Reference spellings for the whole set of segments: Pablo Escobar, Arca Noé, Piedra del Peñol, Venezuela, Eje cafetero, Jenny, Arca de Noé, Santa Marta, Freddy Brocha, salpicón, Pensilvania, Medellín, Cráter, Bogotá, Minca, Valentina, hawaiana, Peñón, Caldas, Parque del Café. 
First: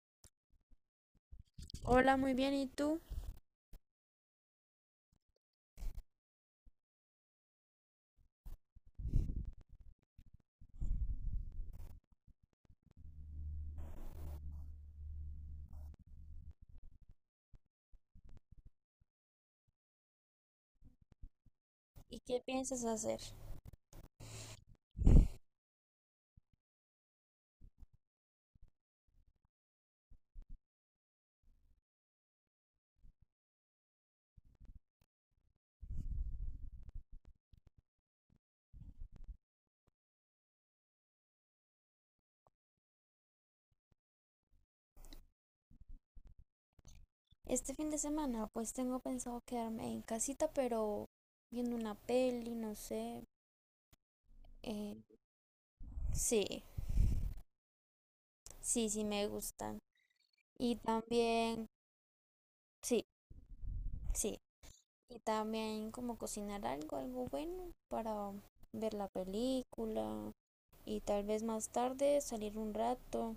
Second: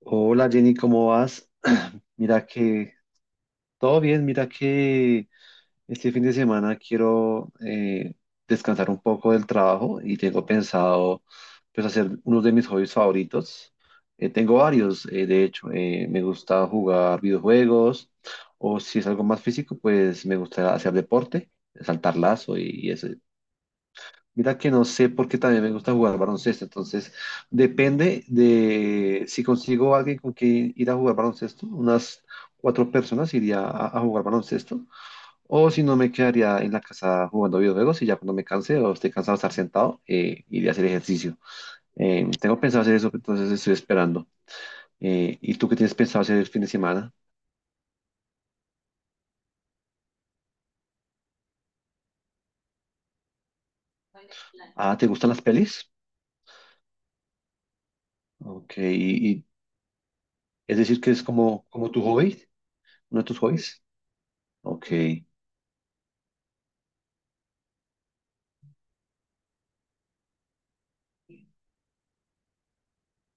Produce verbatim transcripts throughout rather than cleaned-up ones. Hola Jenny, ¿cómo vas? Hola, muy Mira bien, ¿y que tú? todo bien, mira que este fin de semana quiero eh, descansar un poco del trabajo y tengo pensado pues hacer uno de mis hobbies favoritos. Eh, tengo varios, eh, de hecho, eh, me gusta jugar videojuegos o si es algo más físico, pues me gusta hacer deporte, saltar ¿Y qué lazo y, piensas y ese. hacer? Mira que no sé porque también me gusta jugar baloncesto, entonces depende de si consigo alguien con quien ir a jugar baloncesto, unas cuatro personas iría a, a jugar baloncesto, o si no me quedaría en la casa jugando videojuegos y ya cuando me canse o esté cansado de estar sentado, eh, iría a hacer ejercicio. Eh, tengo pensado hacer eso, entonces estoy esperando. Eh, ¿y tú qué tienes pensado hacer el fin de semana? Este fin de semana, pues tengo pensado quedarme en casita, pero viendo una peli, no sé. eh, Ah, ¿te gustan las pelis? sí, Ok, sí, sí me y, y- gustan. Y es decir que es como, también, como tu hobby, sí, uno de tus hobbies. sí. Ok. Y también como cocinar algo, algo bueno para ver la película. Y tal vez más tarde salir un rato.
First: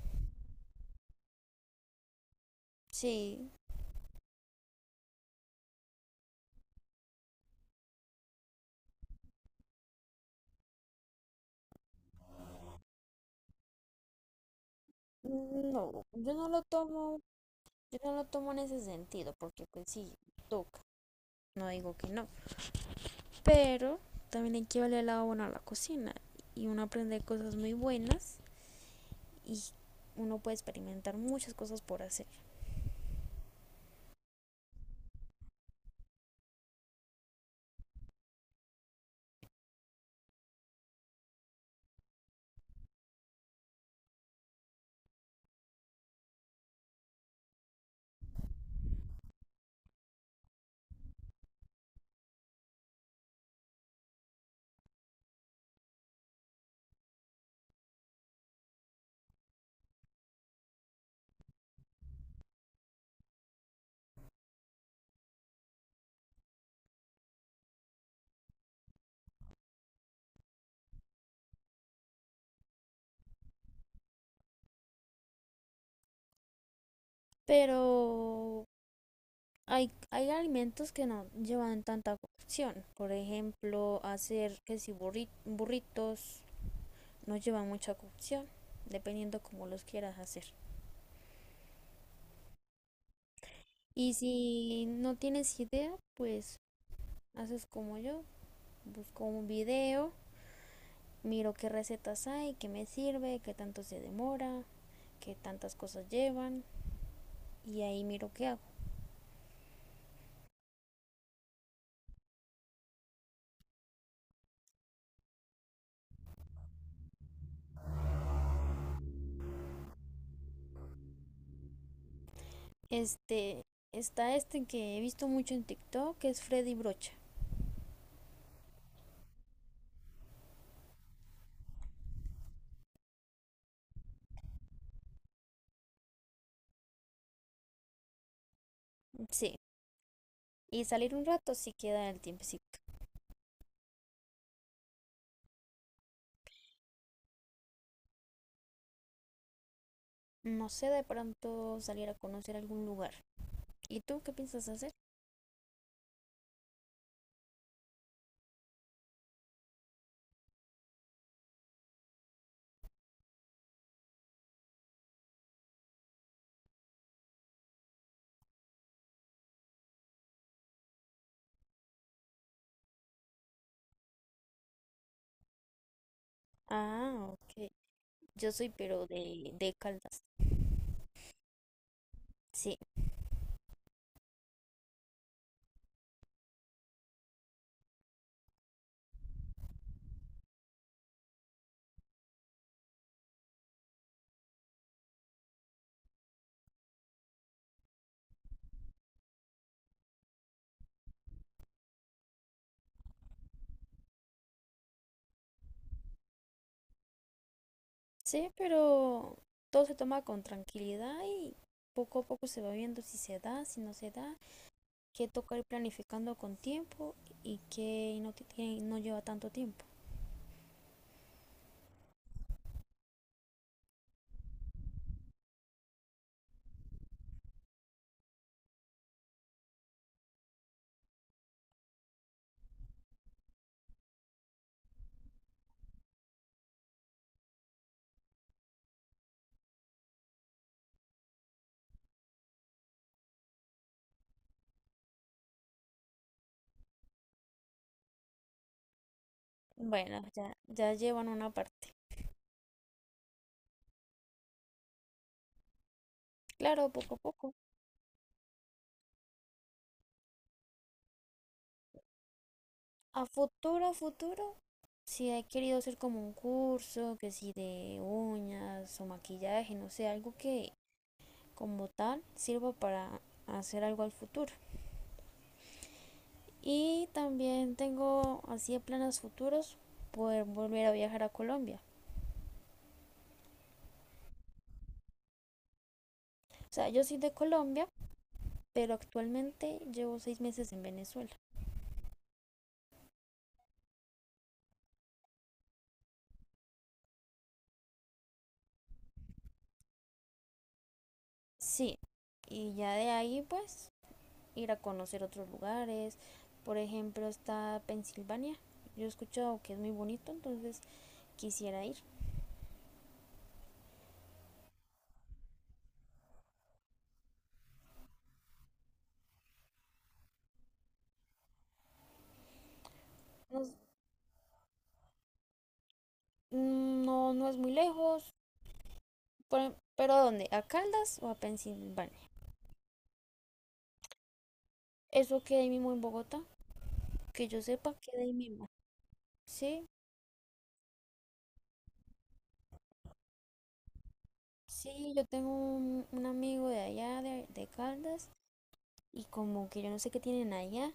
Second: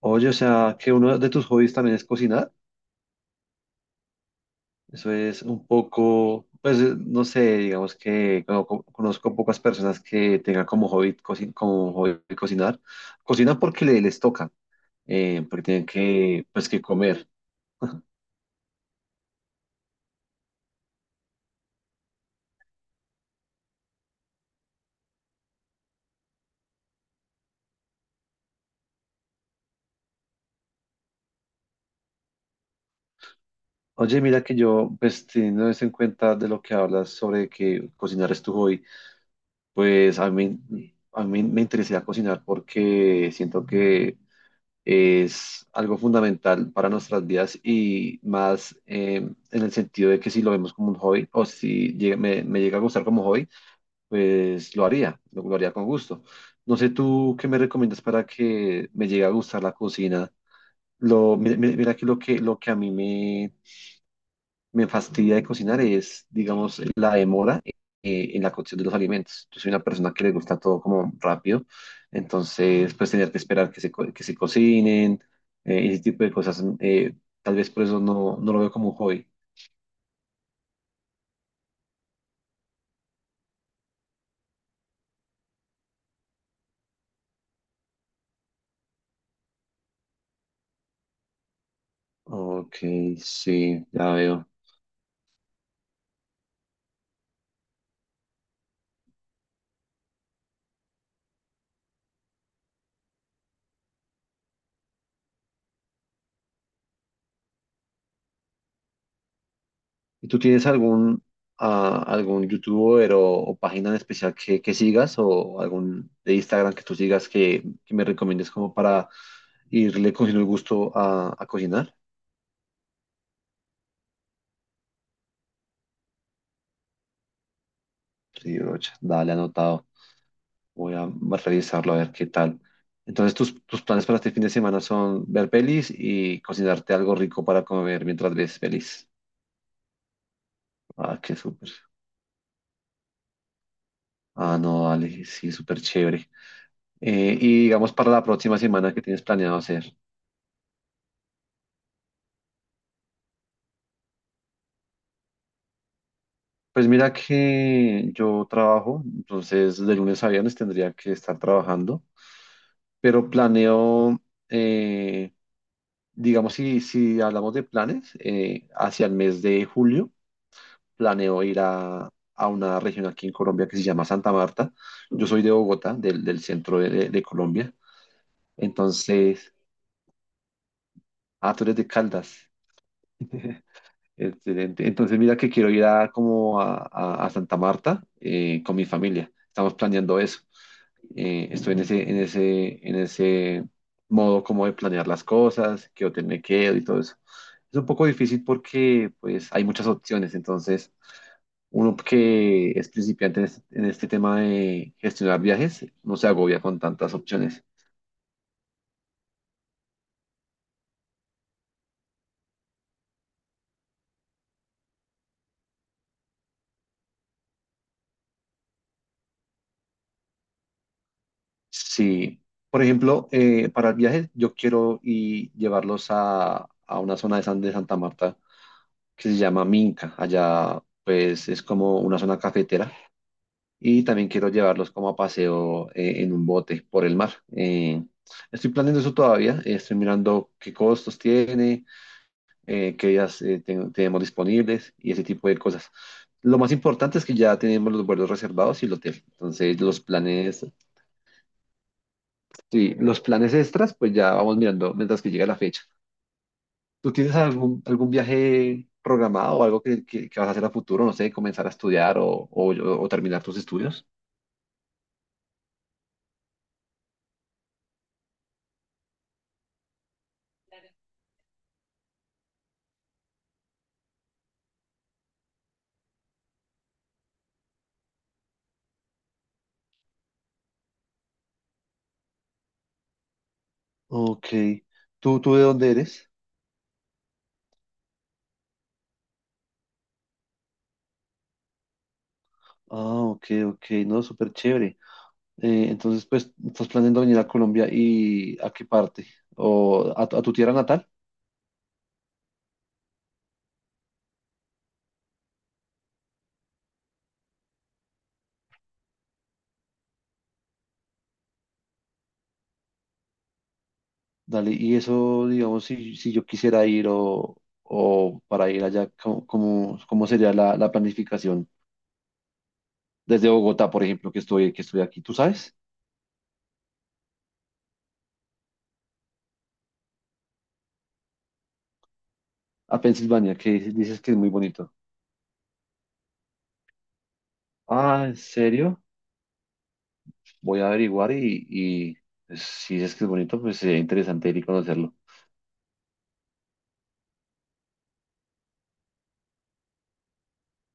Oye, o sea, que uno de tus hobbies también es cocinar. Sí. Eso es un poco, pues eh, no sé, digamos que como co- conozco pocas personas que tengan como hobby, coci- como hobby cocinar. Cocinan porque le- les toca, eh, porque tienen No, yo que, no lo pues, que tomo, comer. yo no lo tomo en ese sentido, porque pues sí, toca. No digo que no. Pero también hay que verle el lado bueno a la cocina y uno aprende cosas muy buenas y uno puede experimentar muchas cosas por hacer. Oye, mira que yo, pues teniendo eso en cuenta de lo que hablas sobre que cocinar es tu hobby, pues a mí, a mí me interesa cocinar porque siento que es algo fundamental para nuestras vidas y más eh, en el sentido de que si lo vemos como un hobby o si llega- me, me llega a gustar como hobby, pues lo haría, lo, lo haría con gusto. No sé tú qué me recomiendas para que me llegue a gustar la cocina. Lo, mi- mi- mira, que lo que, lo que a mí me, me fastidia de cocinar es, digamos, la demora eh, en la cocción de los alimentos. Yo soy una persona que le gusta todo como rápido, entonces pues tener que esperar que se, co- que se cocinen, eh, ese tipo de cosas, mm, eh, tal vez Pero por eso no, no lo veo como un hobby. hay, hay alimentos que no llevan tanta cocción. Por ejemplo, hacer que si burri- burritos no llevan mucha cocción, dependiendo como los quieras hacer. Ok, sí, ya Y veo. si no tienes idea, pues haces como yo, busco un video, miro qué recetas hay, qué me sirve, qué tanto se demora que tantas cosas llevan y ahí miro qué hago. ¿Y tú tienes algún, ah, algún youtuber o, o página en especial que, que sigas o algún de Instagram que tú sigas que, que me recomiendes como para irle cogiendo el gusto a, a cocinar? Este, está este que he visto mucho en TikTok, que es Freddy Brocha. Sí, brocha, dale anotado. Voy a revisarlo a ver qué tal. Entonces, tus, tus planes para este fin de semana son ver pelis y cocinarte algo rico para comer mientras ves pelis. Sí, y salir Ah, un qué rato súper. si queda el tiempecito. Ah, no, dale, sí, súper chévere. Eh, y digamos para la próxima semana, ¿qué tienes planeado hacer? No sé, de pronto salir a conocer algún lugar. ¿Y tú qué piensas hacer? Pues mira que yo trabajo, entonces de lunes a viernes tendría que estar trabajando, pero planeo, eh, digamos, si, si hablamos de planes, eh, hacia el mes de julio. Planeo ir a, a una región aquí en Colombia que se llama Santa Marta. Yo soy de Bogotá, del, del centro de, de- de Ah, ok. Colombia. Yo soy pero de, Entonces, de Caldas. ah, tú eres de Caldas. Sí. Excelente. Entonces, mira que quiero ir a como a, a- a Santa Marta eh, con mi familia. Estamos planeando eso. Eh, estoy en ese, en ese, en ese modo como de planear las cosas, qué hotel me quedo y todo eso. Es un poco difícil porque pues hay muchas opciones. Entonces, uno que es principiante en este en este tema de gestionar viajes no se agobia con tantas opciones. Sí, pero todo se toma con tranquilidad y poco a poco se va viendo si se da, si no se da, que toca ir planificando con tiempo y que no, que no lleva tanto tiempo. Sí, por ejemplo, eh, para el viaje yo quiero y llevarlos a, a una zona de, San, de Santa Marta que se llama Minca. Allá pues es como una zona cafetera y también quiero llevarlos como a paseo eh, en un bote por el mar. Eh, Estoy planeando eso todavía, eh, estoy mirando qué costos tiene, eh, qué días eh, ten- tenemos disponibles y ese tipo de cosas. Lo más importante es que ya tenemos los vuelos reservados y el hotel. Entonces los Bueno, ya, planes ya llevan una parte. sí, los planes extras, pues ya vamos mirando mientras que llega la fecha. Claro, ¿Tú poco a tienes poco. algún, algún viaje programado o algo que, que, que vas a hacer a futuro? No sé, comenzar a estudiar o, o, o A terminar tus futuro, a estudios. futuro, si he querido hacer como un curso, que si de uñas o maquillaje, no sé, algo que como tal sirva para hacer algo al futuro. Y también tengo así de planes futuros poder volver a viajar a Colombia. Ok. ¿Tú, tú de dónde eres? O sea, yo soy de Colombia pero actualmente llevo seis meses en Venezuela. Ah, ok, ok. No, súper chévere. Eh, entonces, pues, ¿estás planeando venir a Colombia y a qué parte? ¿O a, tu a tu tierra natal? Sí, y ya de ahí pues ir a conocer otros lugares. Por ejemplo, está Pensilvania. Yo he escuchado que es muy bonito, entonces quisiera ir. Dale, y eso, digamos, si, si yo quisiera ir o, o para ir allá, ¿cómo, cómo- cómo sería la, la planificación? Desde No, es- Bogotá, por ejemplo, que estoy, que estoy aquí, ¿tú sabes? no, no es muy lejos. Por- ¿Pero a dónde? ¿A Caldas o a Pensilvania? A Pensilvania, que dices dices que es muy bonito. Eso queda ahí mismo en Bogotá. Que yo sepa, queda Ah, ahí ¿en mismo. serio? Sí, Voy a averiguar y, y pues, si dices que es bonito, pues sería interesante ir y sí, conocerlo. yo tengo un, un amigo de allá, de, de Caldas, y como que yo no sé qué tienen allá,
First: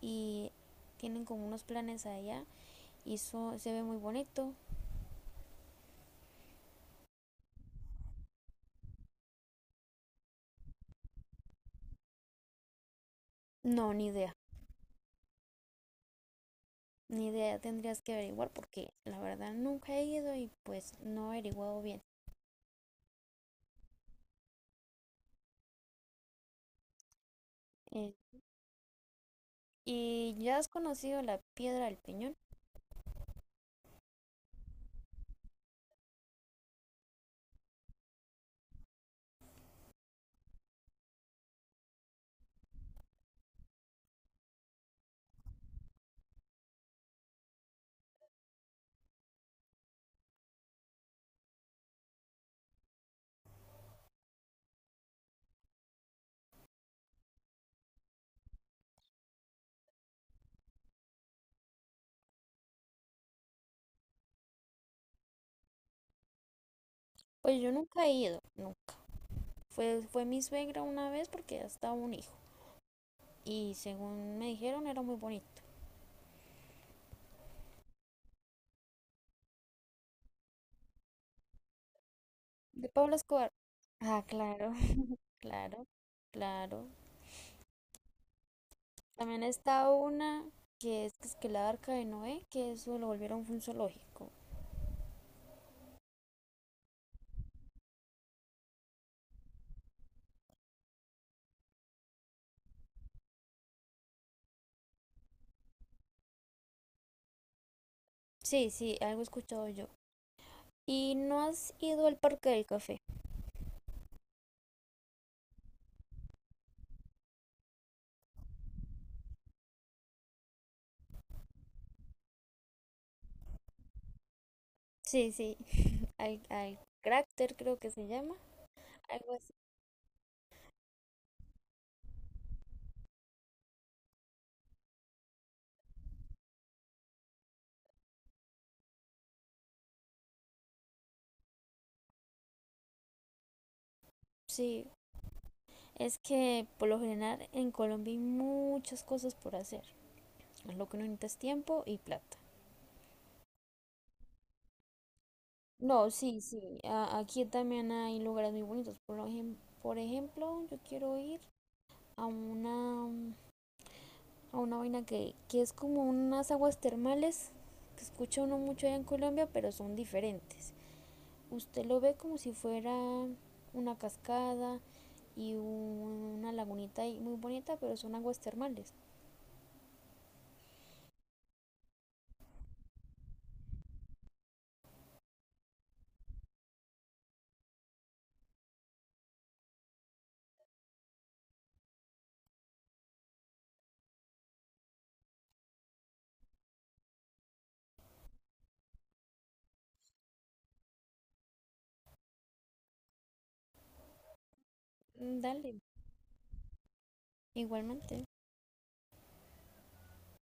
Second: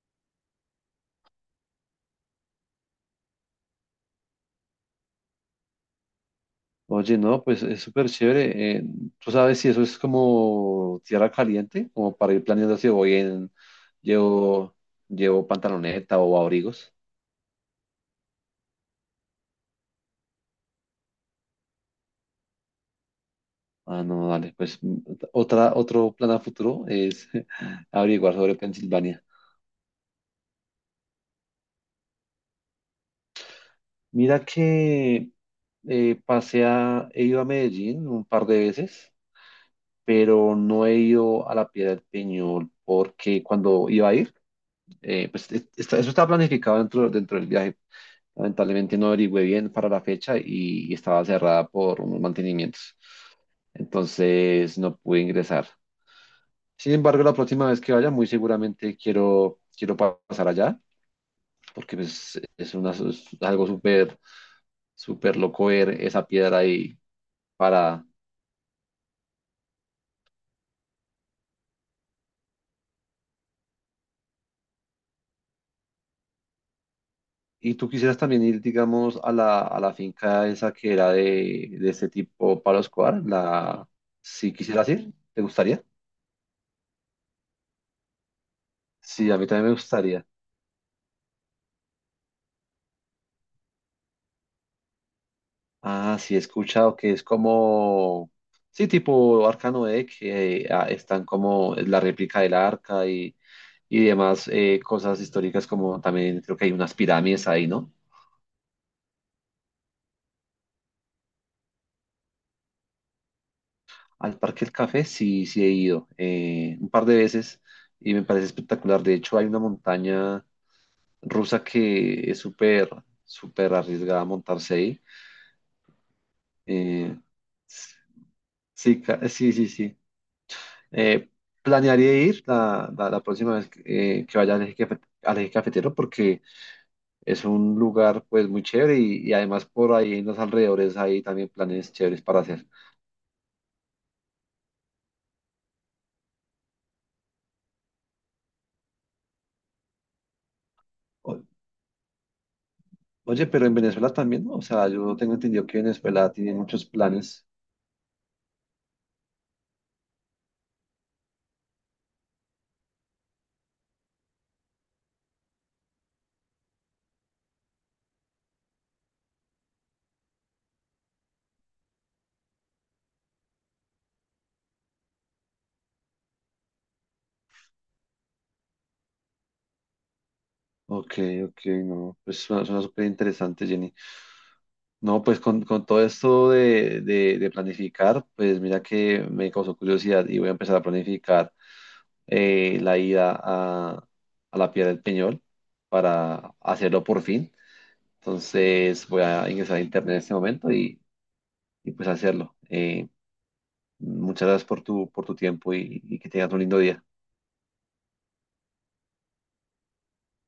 y tienen como unos planes allá y eso se ve muy bonito. Oye, no, pues es súper chévere. Eh, ¿tú sabes si eso es como tierra caliente? Como para ir planeando si voy en... No, ni idea. Llevo, llevo pantaloneta o abrigos. Ni idea, tendrías que averiguar porque la verdad nunca he ido y pues no he averiguado bien. Ah, no, dale, pues mm, otra, otro plan a futuro es Eh, averiguar sobre Pensilvania. ¿Y ya has conocido la piedra del peñón? Mira que eh, pasé a, he ido a Medellín un par de veces, pero no he ido a la Piedra del Peñol porque cuando iba a ir, eh, pues es- está- eso estaba planificado dentro, dentro del viaje. Lamentablemente no averigüé bien para la fecha y, y estaba cerrada por unos mantenimientos. Entonces no pude ingresar. Sin embargo, la próxima vez que vaya, muy seguramente quiero, quiero pa- pasar allá porque pues, es, una, es algo súper, súper loco ver esa piedra ahí Pues yo nunca para. he ido, no. Fue, fue mi suegra una vez porque ya estaba un hijo y según me dijeron era muy bonito. Y tú quisieras también ir, digamos, a la, a la finca esa que era de, de este tipo Pablo De Pablo Escobar, Escobar. la, Ah, si claro, quisieras ir, ¿te gustaría? claro, claro. Sí, a También mí también me está gustaría. una que es, que es que la Arca de Noé, que eso lo volvieron un zoológico. Ah, sí, he escuchado que es como, sí, tipo Arca Noé, que ah, están como la réplica del arca y, y demás eh, cosas históricas, como también creo que hay unas pirámides ahí, ¿no? Sí, sí, algo he escuchado yo. ¿Y no has ido al Parque del Café? Al Parque del Café sí, sí he ido eh, un par de veces y me parece espectacular. De hecho, hay una montaña rusa que es súper, súper arriesgada montarse ahí. Sí, sí, al, al Eh, Cráter creo que se llama, sí, ca- eh, algo sí, así. sí, sí. Eh, Planearía ir la, la, la próxima vez que, eh, que vaya al eje, cafe- al Eje cafetero porque es un lugar pues muy chévere y, y además por ahí en los alrededores hay también planes chéveres para hacer. Sí, es que por lo general en Colombia hay muchas cosas por hacer. Lo que no necesitas O- tiempo y plata. Oye, pero en Venezuela también, ¿no? O sea, yo tengo entendido que No, Venezuela sí, tiene sí, muchos a- aquí planes. también hay lugares muy bonitos. Por lo ejem- por ejemplo, yo quiero ir a una, a una vaina que, que es como unas aguas termales que escucha uno mucho allá en Colombia, pero son diferentes. Usted lo ve como si fuera una cascada y una lagunita ahí muy bonita, pero son aguas termales. Ok, ok, no. Pues suena, suena súper interesante, Jenny. No, pues con, con todo esto de, de- de planificar, pues mira que me causó curiosidad y voy a empezar a planificar eh, la ida a, a la Piedra del Peñol para hacerlo por fin. Entonces voy a ingresar a internet en este momento y, y pues hacerlo. Eh, muchas gracias por tu, por tu Dale, tiempo y y que tengas un lindo día. igualmente.